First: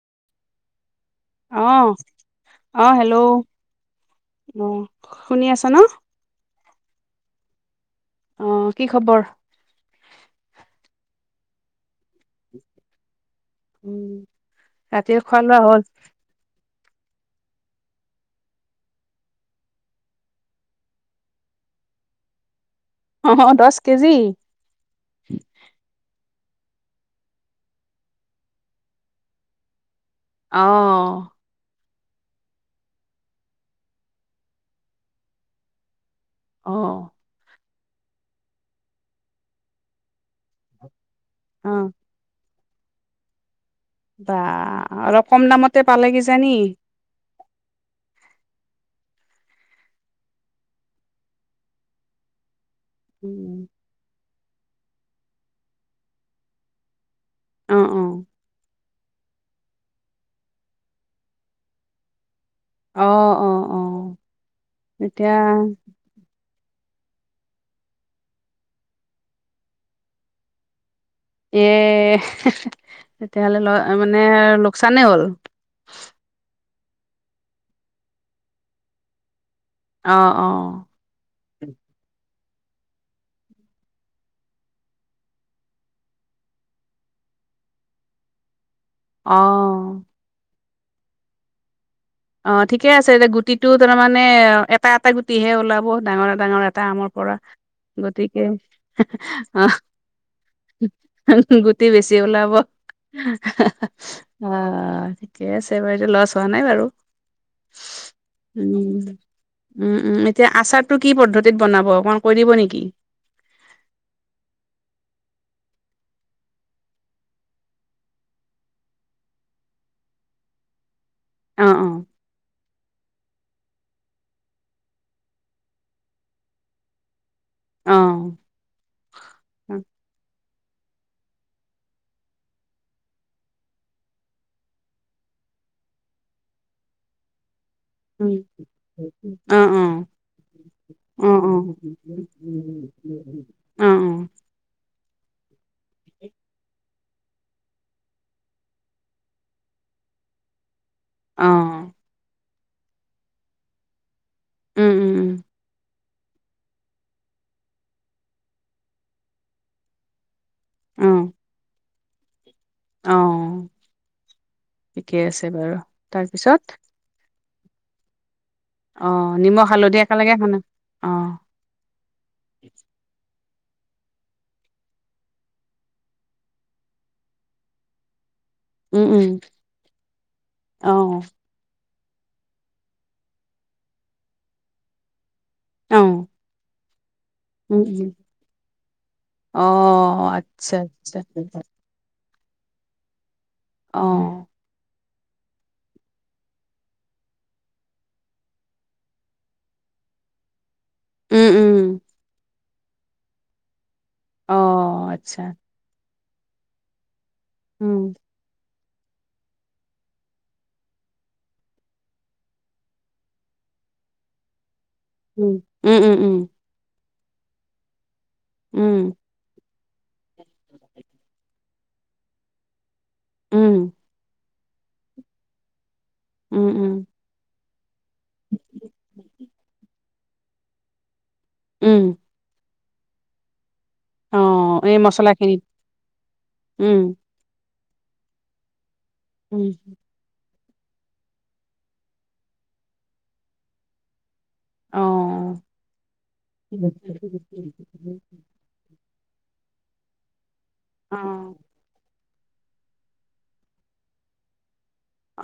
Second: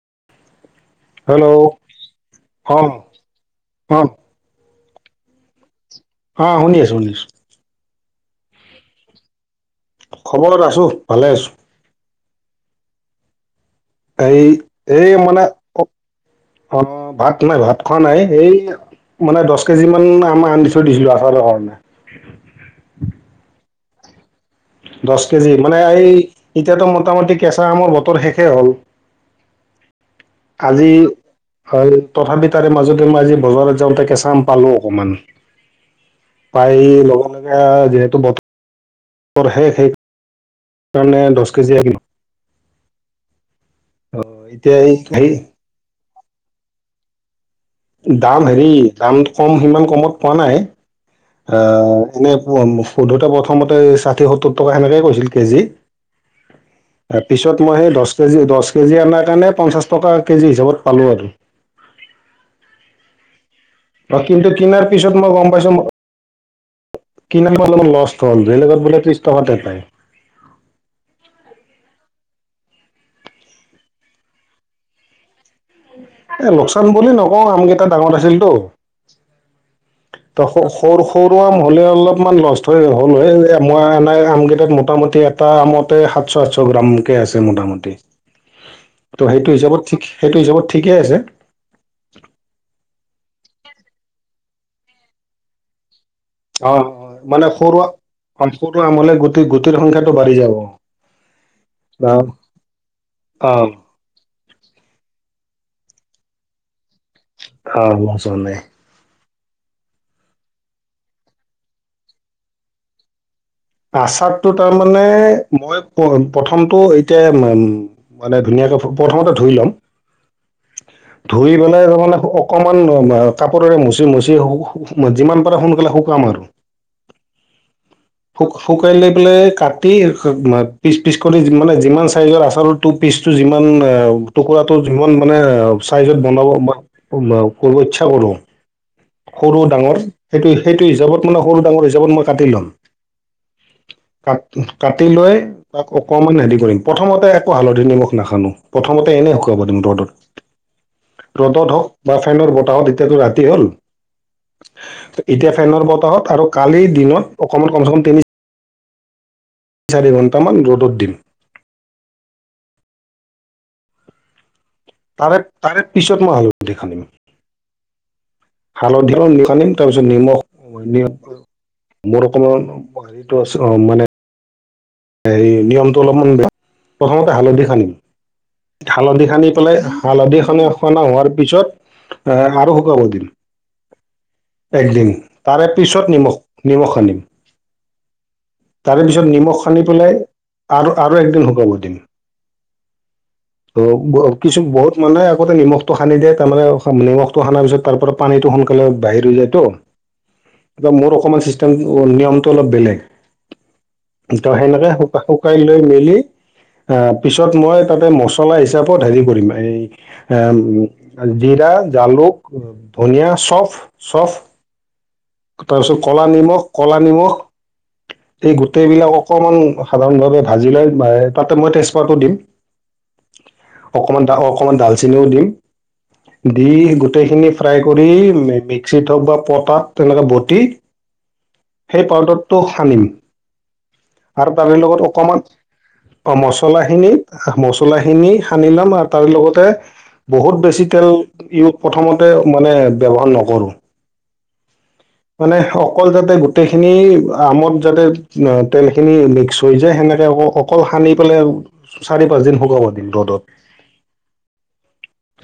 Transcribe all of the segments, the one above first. [inaudible] অহ অ - অহ, হেল্ল', অ অ, শুনি আছা ন? অ, শুনি আছো - শুনি আছো। অহ, কি খবৰ? খবৰ আছো ভালে আছো। এই - এই ৰাতিৰ খোৱা মানে লোৱা হ'ল অ, ভাত নাই ভাত খোৱা নাই এই মানে দহ কেজি মান আমাৰ আন দি থৈ দিছিলো আঠাৰ কাৰণে অ দশ কেজি। দশ কেজি মানে এই। এতিয়াতো মোটামুটি কেঁচা আমৰ বতৰ শেষেই হ'ল। আজি আহ হয়। তথাপি তাৰে মাজতে মই আজি বজাৰত যাওঁতে কেঁচা আম পালো অকমান। পায় আহ ল'ব লগীয়া যিহেতু বতৰৰ শেষেইষ কাৰণে দহ অ কেজি আহম বা এতিয়া এই অলপ হেৰি কম দামতে পালে কি জানি? দাম হেৰি দাম কম সিমান কমত পোৱা নাই। আহ, এনে সোধোতে উম প্ৰথমতে ষাঠি সত্ত সত্তৰ শেনেকে কৈছিল কেজি আৰু পিছত অ অ মই দশ কেজি দশ কেজি অনাৰ কাৰণে পঞ্চাছ টকা কেজি হিচাপত পালো আৰু। অ-অ। কিন্তু কিনাৰ পিছত মই গম পাইছো। কিন অলপ লষ্ট হ'ল বেলেগত বোলে ত্ৰিশ টকাতে পায়। য়েহ, তেতিয়াহলে ল মানে লোকচানেই হ'ল। এ লোকচান বুলি নকও আমকেইটা ডাঙৰ আছিলতো। অ ত অ সৰু - সৰু আম হ'লে অলপমান নষ্ট ত, হ'ল এই আমই এনোই আমকেইটাত মোটামুটি এটা আমতে সাতশ সাতশ গ্ৰামকৈ আছে মোঠাম মুতে [inaudible] ত, সেইটো হিচাপতিক - সেইটো হিচাপত ঠিকেই আছে। অ, ঠিকে আছে এতিয়া গুটিটো তাৰমানে এটা এটা গুটিহে ওলাব। ডাঙৰ - ডাঙৰ অ এটা আমৰ পৰা মানে সৰু গতিকে হে আ- সৰু আমলে গুটি অহ, গুটিৰ সংখ্যাটো বাঢ়ি যাব। গুটি বেছি ওলাব। অহ ', অ'। ঠিকে আছে বাৰু এইতিয়া লছ হোৱা নাই বাৰু। অ ম চ ন [unintelligible] উম। উম - উম এতিয়া আচাৰটো কি পদ্ধতিত বনাব অকণ কৈ দিব নেকি? আচাৰতটো তাৰ মানে মই প্ৰথমটো এতিয়া উম, মানে ধুনীয়া প্ৰথমতে ধুই লম। [inaudible] ধুই অ', পেলাই অ', তাৰমানে অকমান কাপোৰে মুচি মুচি সো-সো যিমান পাৰে সোনকালে শুকাম আৰু। অ', শু-শুকাই লৈ পেলাই কাটি মাত পিচ পিচ কৰি যিমান লাগে, যিমান চাইজৰ আচাৰটো পিচটো যিমান, টুকুৰাটো যিমান মানে চাইজত বনাব [unintelligible] কৰিব ইচ্ছা কৰোঁ। উম, অ', সৰু অ', অ', অ'। অ', অ', ডাঙৰ অ', সেইটো, সেইটো হিচাপত উম, মানে সৰু ডাঙৰ হিচাপত মই কাটি ল'ম। কাট-কাটি লৈ তাক অকমান হেৰি কৰিম। প্ৰথমতে একো হালধি নিমখ নাখানো। প্ৰথমতে এনেই শুকুৱাব দিম ৰ'দত। ৰ'দত হওঁক বা ফেনৰ বতাহত এতিয়াতো ৰাতি হ'ল। উম, এতিয়া ফেনৰ বতাহত আৰু কালিৰ দিনত অকমান কমচে কম তিনি চাৰি ঘণ্টামান ৰ'দত দিম। উম, অ' ঠিকে তাৰে আছে বাৰু তাৰে পিছত মই হালধি তাৰপিছত সানিম অ', হালধি আৰু নি নিমখ খানিম। হালধি তাৰপিছত একেলগে নিমখ সানা অ', [unintelligible] মোৰ অকণমান হেৰিটো আছে অ' মানে হেই নিয়মটো অলপমান বে, প্ৰথমতে হালধি খানিম। উম, উম, হালধি খানি পেলাই' হালধি খানা, খানা অ', হোৱাৰ পিছত আহ আৰু শুকাৱ এদিন, একদিন। তাৰে পিছত নিমখ, নিমখ খানিম। উ নিমখ সানি পেলাই অ' আচ্ছা, আৰু আৰু একদিন আচ্ছা। শুকাব দিম ত অ', গ কিছু বহুত মানে আগতে নিমখটো সানি দিয়ে তামানে নিমখটো সানা পিছত তাৰ পৰা পানীটো সোনকালে বাহিৰ হৈ যায় তো। [unintelligible] কিবা মোৰ অকণমান উম, উম। চিষ্টেমটো, নিয়মটো অলপ বেলেগ। ত অ সেনেকে আচ্ছা শুাকা-শুকাই লৈ মেলি আহ পিছত মই উম তাতে মচলা হিচাপত হেৰি কৰিম এই জিৰা, জালুক, ধনিয়, চফ চফ উম তাৰপিছত উম কলা উম নিমখ, কলা নিমখ। এই উম গোটেইবিলাক অকমান সাধাৰণ ভাৱে ভাজি লৈ তাতে মই তেজপাতটো দিম। উম অকমান, অকমান ডালচেনিও দিম। দি উম উম উম গোটেইখিনি ফ্ৰাই কৰি মিক্সিত হওঁক বা পটাত তেনেকে বটি উম সেই পাউদাতটো সানিম। অ আৰু তাৰে এই লগত মচলা অকমান, খিনিত অ' মছলা উম খিনি মচ চলা খিনি সানি লম আৰু তাৰ লগতে উম বহুত বেছ ই তেল, ইউ প্ৰথমতে মানে ব্যৱহাৰ নকৰোঁ। অ মানে অকল যাতে গোটেইখিনি আমত যাতে তেলখিনি মি মিচ হৈ যায় হেনেকে অক-অকল সানি অ পেলাই চাৰি পাঁচদিন শুকাব দিম ৰ'দত।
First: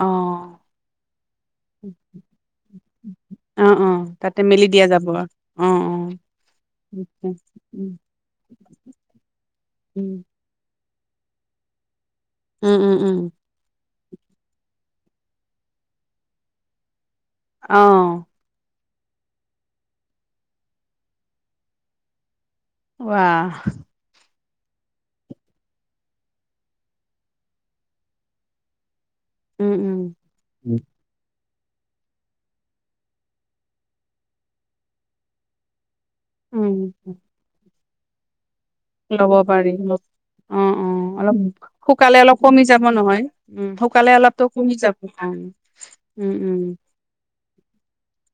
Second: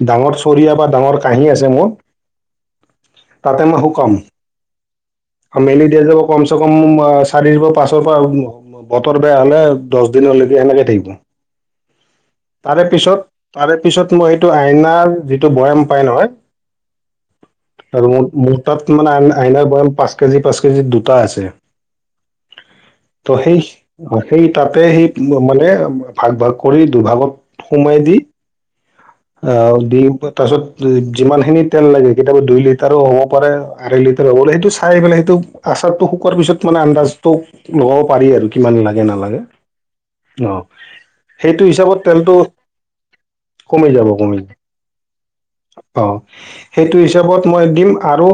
অ ডাঙৰ চৰিয়া বা ডাঙৰ কাঁহী আছে মোৰ। অ', অ' তাতে মেলি দিয়া যাব। অ' মেলি দিয়া যাব কমচে কম উম চাৰি পা, পাঁচ উম পা বতৰ বেয়া হ, লে দছ উম দিন। তলে দি হেনেকেই থাকিব। উম উম তাৰেপিছত, তাৰে পিছত মই হেটো আইনাৰ যিটো বয়াম পাই নহয়। অ আৰু মো-মোৰ তাত মানে আইনা আইনাৰ বয়াম পাঁচ কেজি, পাঁচ কেজি দুটা আছে। ত' সেই ওৱাহ। সেই তাতে সেই মানে ভাগ ভাগ কৰি দুভাগত সোমাই দি উম অ' দি উম তাছত যিমান খিনি তেল লাগে কেতিয়াবা দুই লিটাৰো হ'ব পাৰে, আঢ়ৈ লি বোলে হেটো চাই পেলাই হেটো আচাৰটো শুকোৱাৰ পিছত মানে উম আনতাজটো লব পাৰি আৰু। কিমান লাগে ল'ব নালাগে। পাৰি অ অ' অলপ সেইটো হিচাপত শুকালে তেলটো অলপ কমি যাব নহয় উম কমি যাব, শুকালে কমি অলপতো যা যাব অঁ, অ' উম উম সেইটো হিচাপত মই দিম আৰু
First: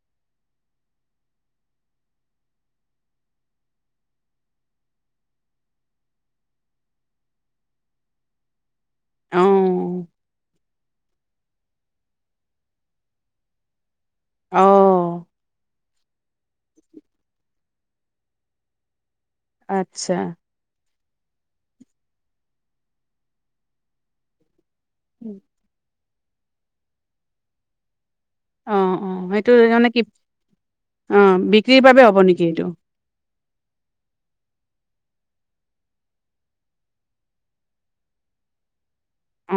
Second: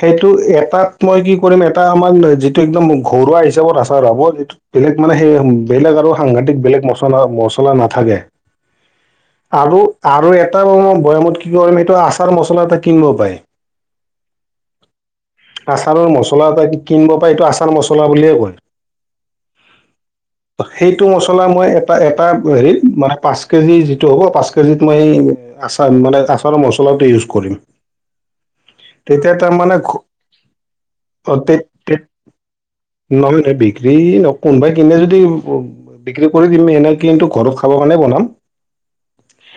সেইটো এটাত মই কি কৰিম, এটা আমাৰ যিটো একদম ঘৰুৱা হিচাপত আচাৰ হব যিটো বেলেগ মানে সেই বেলেগ আৰু সাংঘাতিক বেলেগ মচলা মচলা নাথাকে অ আৰু আৰু এটা বয়ামত কি কৰিম এইটো আচাৰ মছলা এটা কিনিব পাৰে আহ আচাৰৰ মছলা এটা কিনিব পাৰে এইটো আচাৰ মছলা বুলিয়ে কয় আচ্ছা ত সেইটো মছলা মই এটা এটা হেৰিত মানে পাঁচ কেজি যিটো হ'ব পাঁচ মই উম। আচাৰ মানে আচাৰৰ মছলাটো ইউজ কৰিম অ অ তেতিয়া সেইটো তাৰমানে মানে কি ঘ- অ বিক্ৰীৰ বাবে হ'ব নেকি এইটো এই বিক্ৰী ন কোনোবাই কিনে যদি বিক্ৰী কৰি দিম সেনে কিন্তু ঘৰত খাব কাৰণে বনাম অ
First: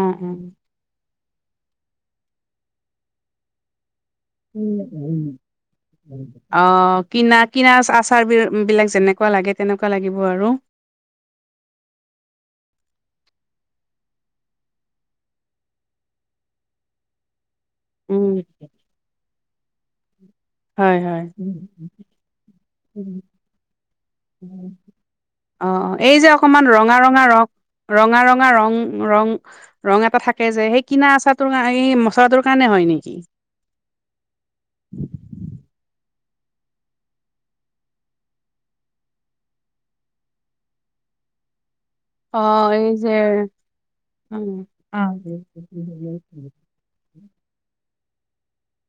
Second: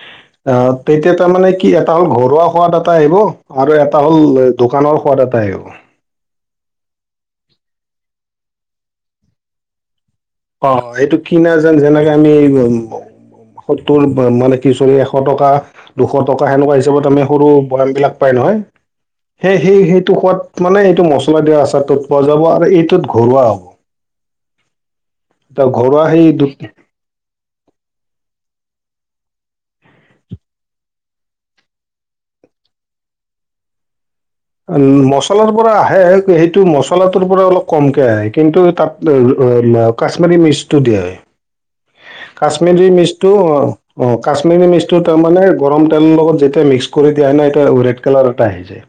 আহ তেতিয়া তাৰমানে কি এটা হ'ল ঘৰুৱা সোৱাদ এটা আহিব আৰু এটা হ'ল এ, দোকানৰ সোৱাদ এটা আহিব অ কিনা কিনা আচাৰ বি বিলাক যেনেকুৱা লাগে তেনেকুৱা লাগিব আৰু অ এইটো কিনা যেন যেনেকে আমি উ সত্তৰ মানে কি চৰি এশ টকা দুশ টকা সেনেকুৱা হিচাপত আমি সৰু বয়াম বিলাক উম পায় নহয় সেই সেই সেইটো সোৱাদ মানে হয় এইটো হয় মছলা দিয়া আচাৰ তত পোৱা যাব আৰু এইটোত ঘৰুৱা হ'ব অ এতিয়া ঘৰুৱা এই সেই যে দু অকমান ৰঙা ৰঙা ৰং ৰঙা ৰঙা ৰং ৰং ৰং এটা থাকে যে সেই কিনা আচাৰটোৰ এই মচলাটোৰ কাৰণে হয় নেকি উ মচলাৰ পৰা আহে সেইটো মচলাটোৰ পৰা অলপ কমকে আহে কিন্তু তাত কাশ্মাৰী মিচটো দিয়া হয় অ কাশ্মিৰী এই যে মিচটো অ অ কাশ্মিৰী মিচটো তাৰ মানে গৰম তেলৰ অ লগত যেতিয়া মিক্স কৰি দিয়া তাই নাইটো ৰেড কালাৰ এটা আহ যে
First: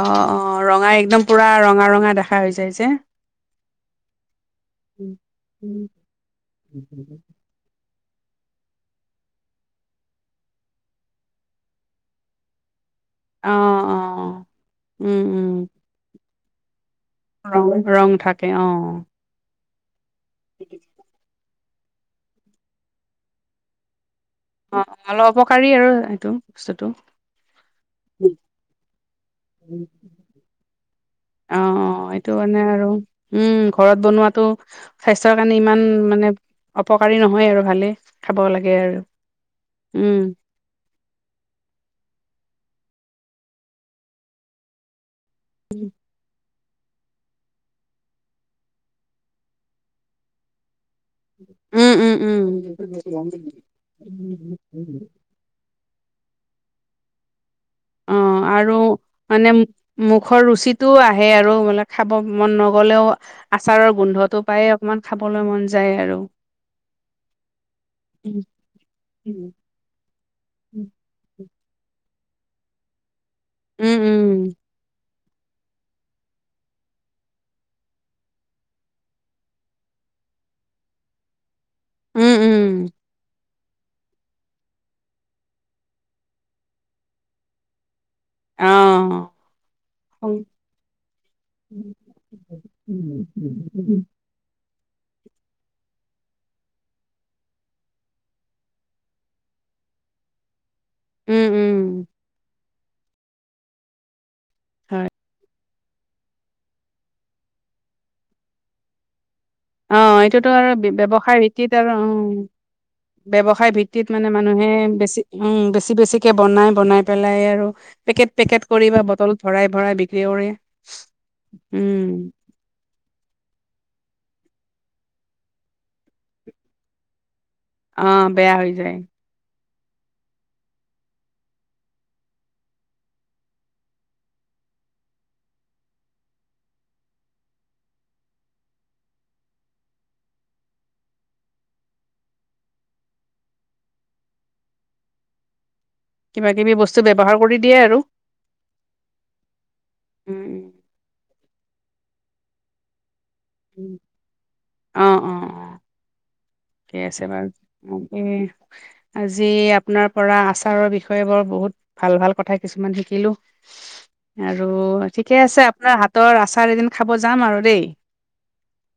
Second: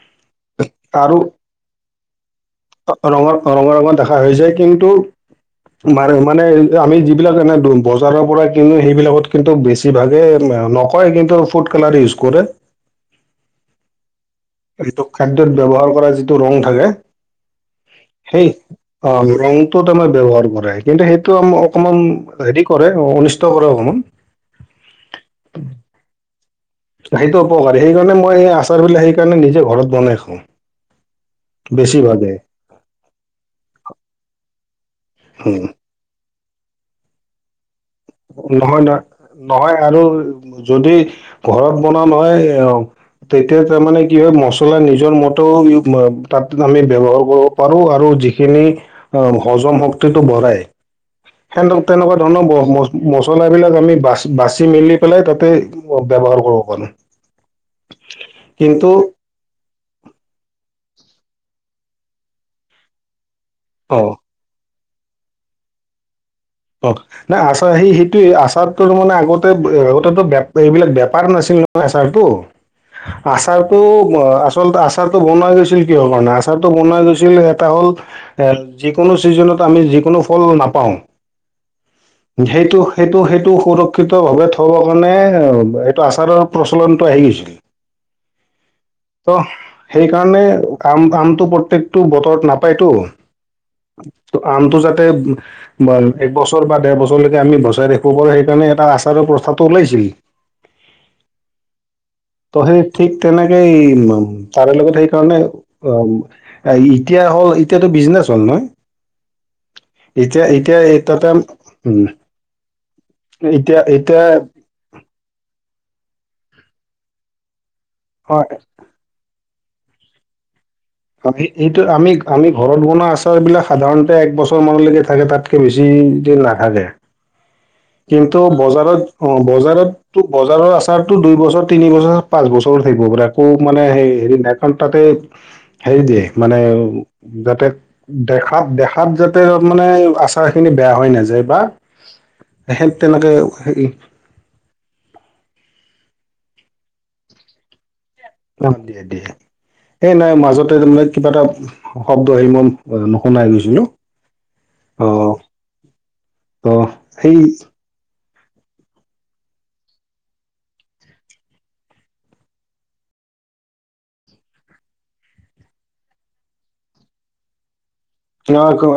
অ অ ৰঙা আৰু একদম পুৰা ৰঙা ৰঙা দেখা হৈ যায় যে ৰঙৰ ৰঙা ৰঙৰ দেখা হৈ যায় কিন্তু মান মানে আমি যিবিলাক এনে ধম বজাৰৰ পৰা কিন্তু সেইবিলাকত কিন্তু বেছিভাগে নকয় কিন্তু ফুড কালাৰ ইউজ কৰে অ অ এইটো উম উম খাদ্যয়ত ব্যৱহাৰ কৰা যিটো ৰং থাকে ৰং ৰং সেই থাকে অ ব্যৱহাৰ কৰে কিন্তু সেইটো অকণমান হেৰি কৰে অনিষ্ট কৰে অকমান অ অলপ অপকাৰী আৰু এইটো বস্তুটো সেইটো উপকাৰী সেইকাৰণে অ মই এই আচাৰবিলাক সেইকাৰণে নিজে ঘৰত বনাই খাওঁ অ অ এইটো বেছিভাগে মানে আৰু উম ঘৰত বনোৱাাতটো স্বাস্থ্যৰ কাৰণে ইমান মানে অপকাৰী নহয় আৰু ভালেই খাব লাগে নহয় আৰু নহয় নহয় আৰু উম যদি ঘৰত বনোৱা নহয় এ তেতিয়া তাৰমানানে কি হয় মছলা নিজৰ মতেও তাত আমি ব্যৱহাৰ কৰিব পাৰো আৰু যিখিনি অ হজম শক্তিটো বঢ়াই সেনে উম তেনেকুৱা ধৰণৰ ব বস্তু উম মচলাবিলাক আমি বা বাচি উম মেলি পেলাই তাতে ব্যৱহাৰ কৰিব পাৰোঁ অ আৰু কিন্তু মানে মুখৰ ৰুচিত টো আহে আৰু মানে খাব মন নগ'লেও আচাৰৰ অঁ গোন্ধটো পায় অকমান খাবলৈ মন যায় আৰু অ নাই আচাৰ সেই সেইটোে উম, আচাৰো মানে আগতে আগতেটো এইবিলাক বেপাৰ নাছিল আচাৰটো উম, আচলতে আচাৰটো বনাই থৈছিল কিয় মানে আচাৰটো বনাই থৈছিল এটা হল যিকোনো চিজনত আমি যিকোনো ফল নাপাওঁ উম, সেইটো উম, সেইটো সেইটো টো সুৰক্ষিত ভাৱে থবৰ কাৰণে এইটো আচাৰৰ প্ৰচলনটো আহি গৈছিল অ ত সেইকাৰণে কাম কামটো প্ৰত্যেকটো বতৰত নাপায়তো আমটো যাতে এক বছৰ বা ডেৰ বছৰলৈকে আমি বচাই ৰাখিব পাৰোঁ সেইকাৰণে এটা আচাৰৰ প্ৰস্তাৱটো ওলাইছিল উম উম ত সেই ঠিক তেনেকে ই তাৰে লগত হয়। সেইকাৰণে অ এতিয়া হ'ল এতিয়াতো বিজনেচ হ'ল নহয় অ এইটোতো আৰু ব্যৱসায় ব্যৱসায় ভিত্তিত আৰু অ উম ব্যৱসায় এতিয়া ভিত্তিত এতিয়া মানে মানুহে বেছি উম বেছি বেছিকে বনাই বনাই পেলাই আৰু পেকেট হয় পেকেট কৰি বা বটল ভৰাই ভৰাই বিক্ৰী কৰি অ এইটো আমি আমি ঘৰত বনোৱা আছ বিলাক সাধাৰণতে এক বছৰ মানলৈকে থাকে তাতকে বেছি কে নাথাকে অ', কিন্তু বেয়া হৈ যায়। বজাৰত অ বজাৰত তো বজাৰৰ আচাৰতো দুই বছৰ তিনি বছৰ পাঁচ বছৰ থাকিব পাৰে একৌ মানে হেৰি নাই কাৰণ তাত হেৰি দিয়ে মানে যাতে দেখাত দেখাত যাতে ত মানে আচাৰ খিনি বেয়া হৈ নাযায় বা খেত তেনেকৈ কিবা কিবি বস্তু ব্যৱহাৰ কৰি দিয়ে আৰু অ দিয়ে দিয়ে এই নাই উম উম মাজতে তাৰমানে কিবা এটা শব্দ আহি মই সোনাই গৈছিলো উম। আহ কছে ব আজি আপোনাৰ পৰা আচাৰৰ বিষয়ে বৰ বহুত ভাল ভাল কথা কিছুমান শিকিলো আৰু ঠিকে আছে আপোনাৰ হাতৰ আচাৰ এদিন খাব যাম আৰু দেই অ ক-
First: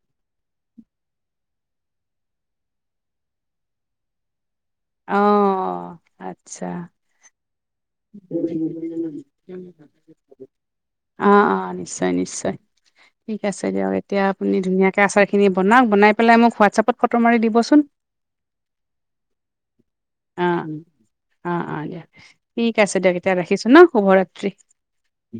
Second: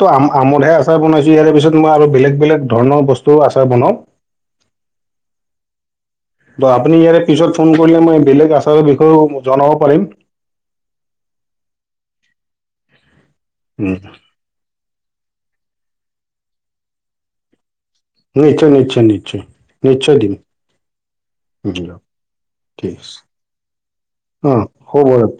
ম আমোদহে আচাৰ বনাইছো ইয়াৰ পিছত মই আৰু বেলেগ বেলেগ ধৰণৰ বস্তু আচাৰ বনাও অঁ ত আপুনি ইয়াৰে পিছত ফোন কৰি পাৰিম আহ অ নিশ্চয় নিশ্চয় ঠিক আছে দিয়ক উম, এতিয়া আপুনি ধুনীয়াকে আচাৰ খিনি বনাওক বনাই পেলাই মোক হোৱাটছএপত ফটো মাৰি দিবচোন নিশ্চয় নিশ্চয় নিশ্চয় নিশ্চয় দম অঁ অঁ অঁ বুজিল দিয়া ঠিক আছে দিয়ক এতিয়া ৰাখিছোঁ ন ঠিক শুভৰাত্ৰি। অ হবাৰত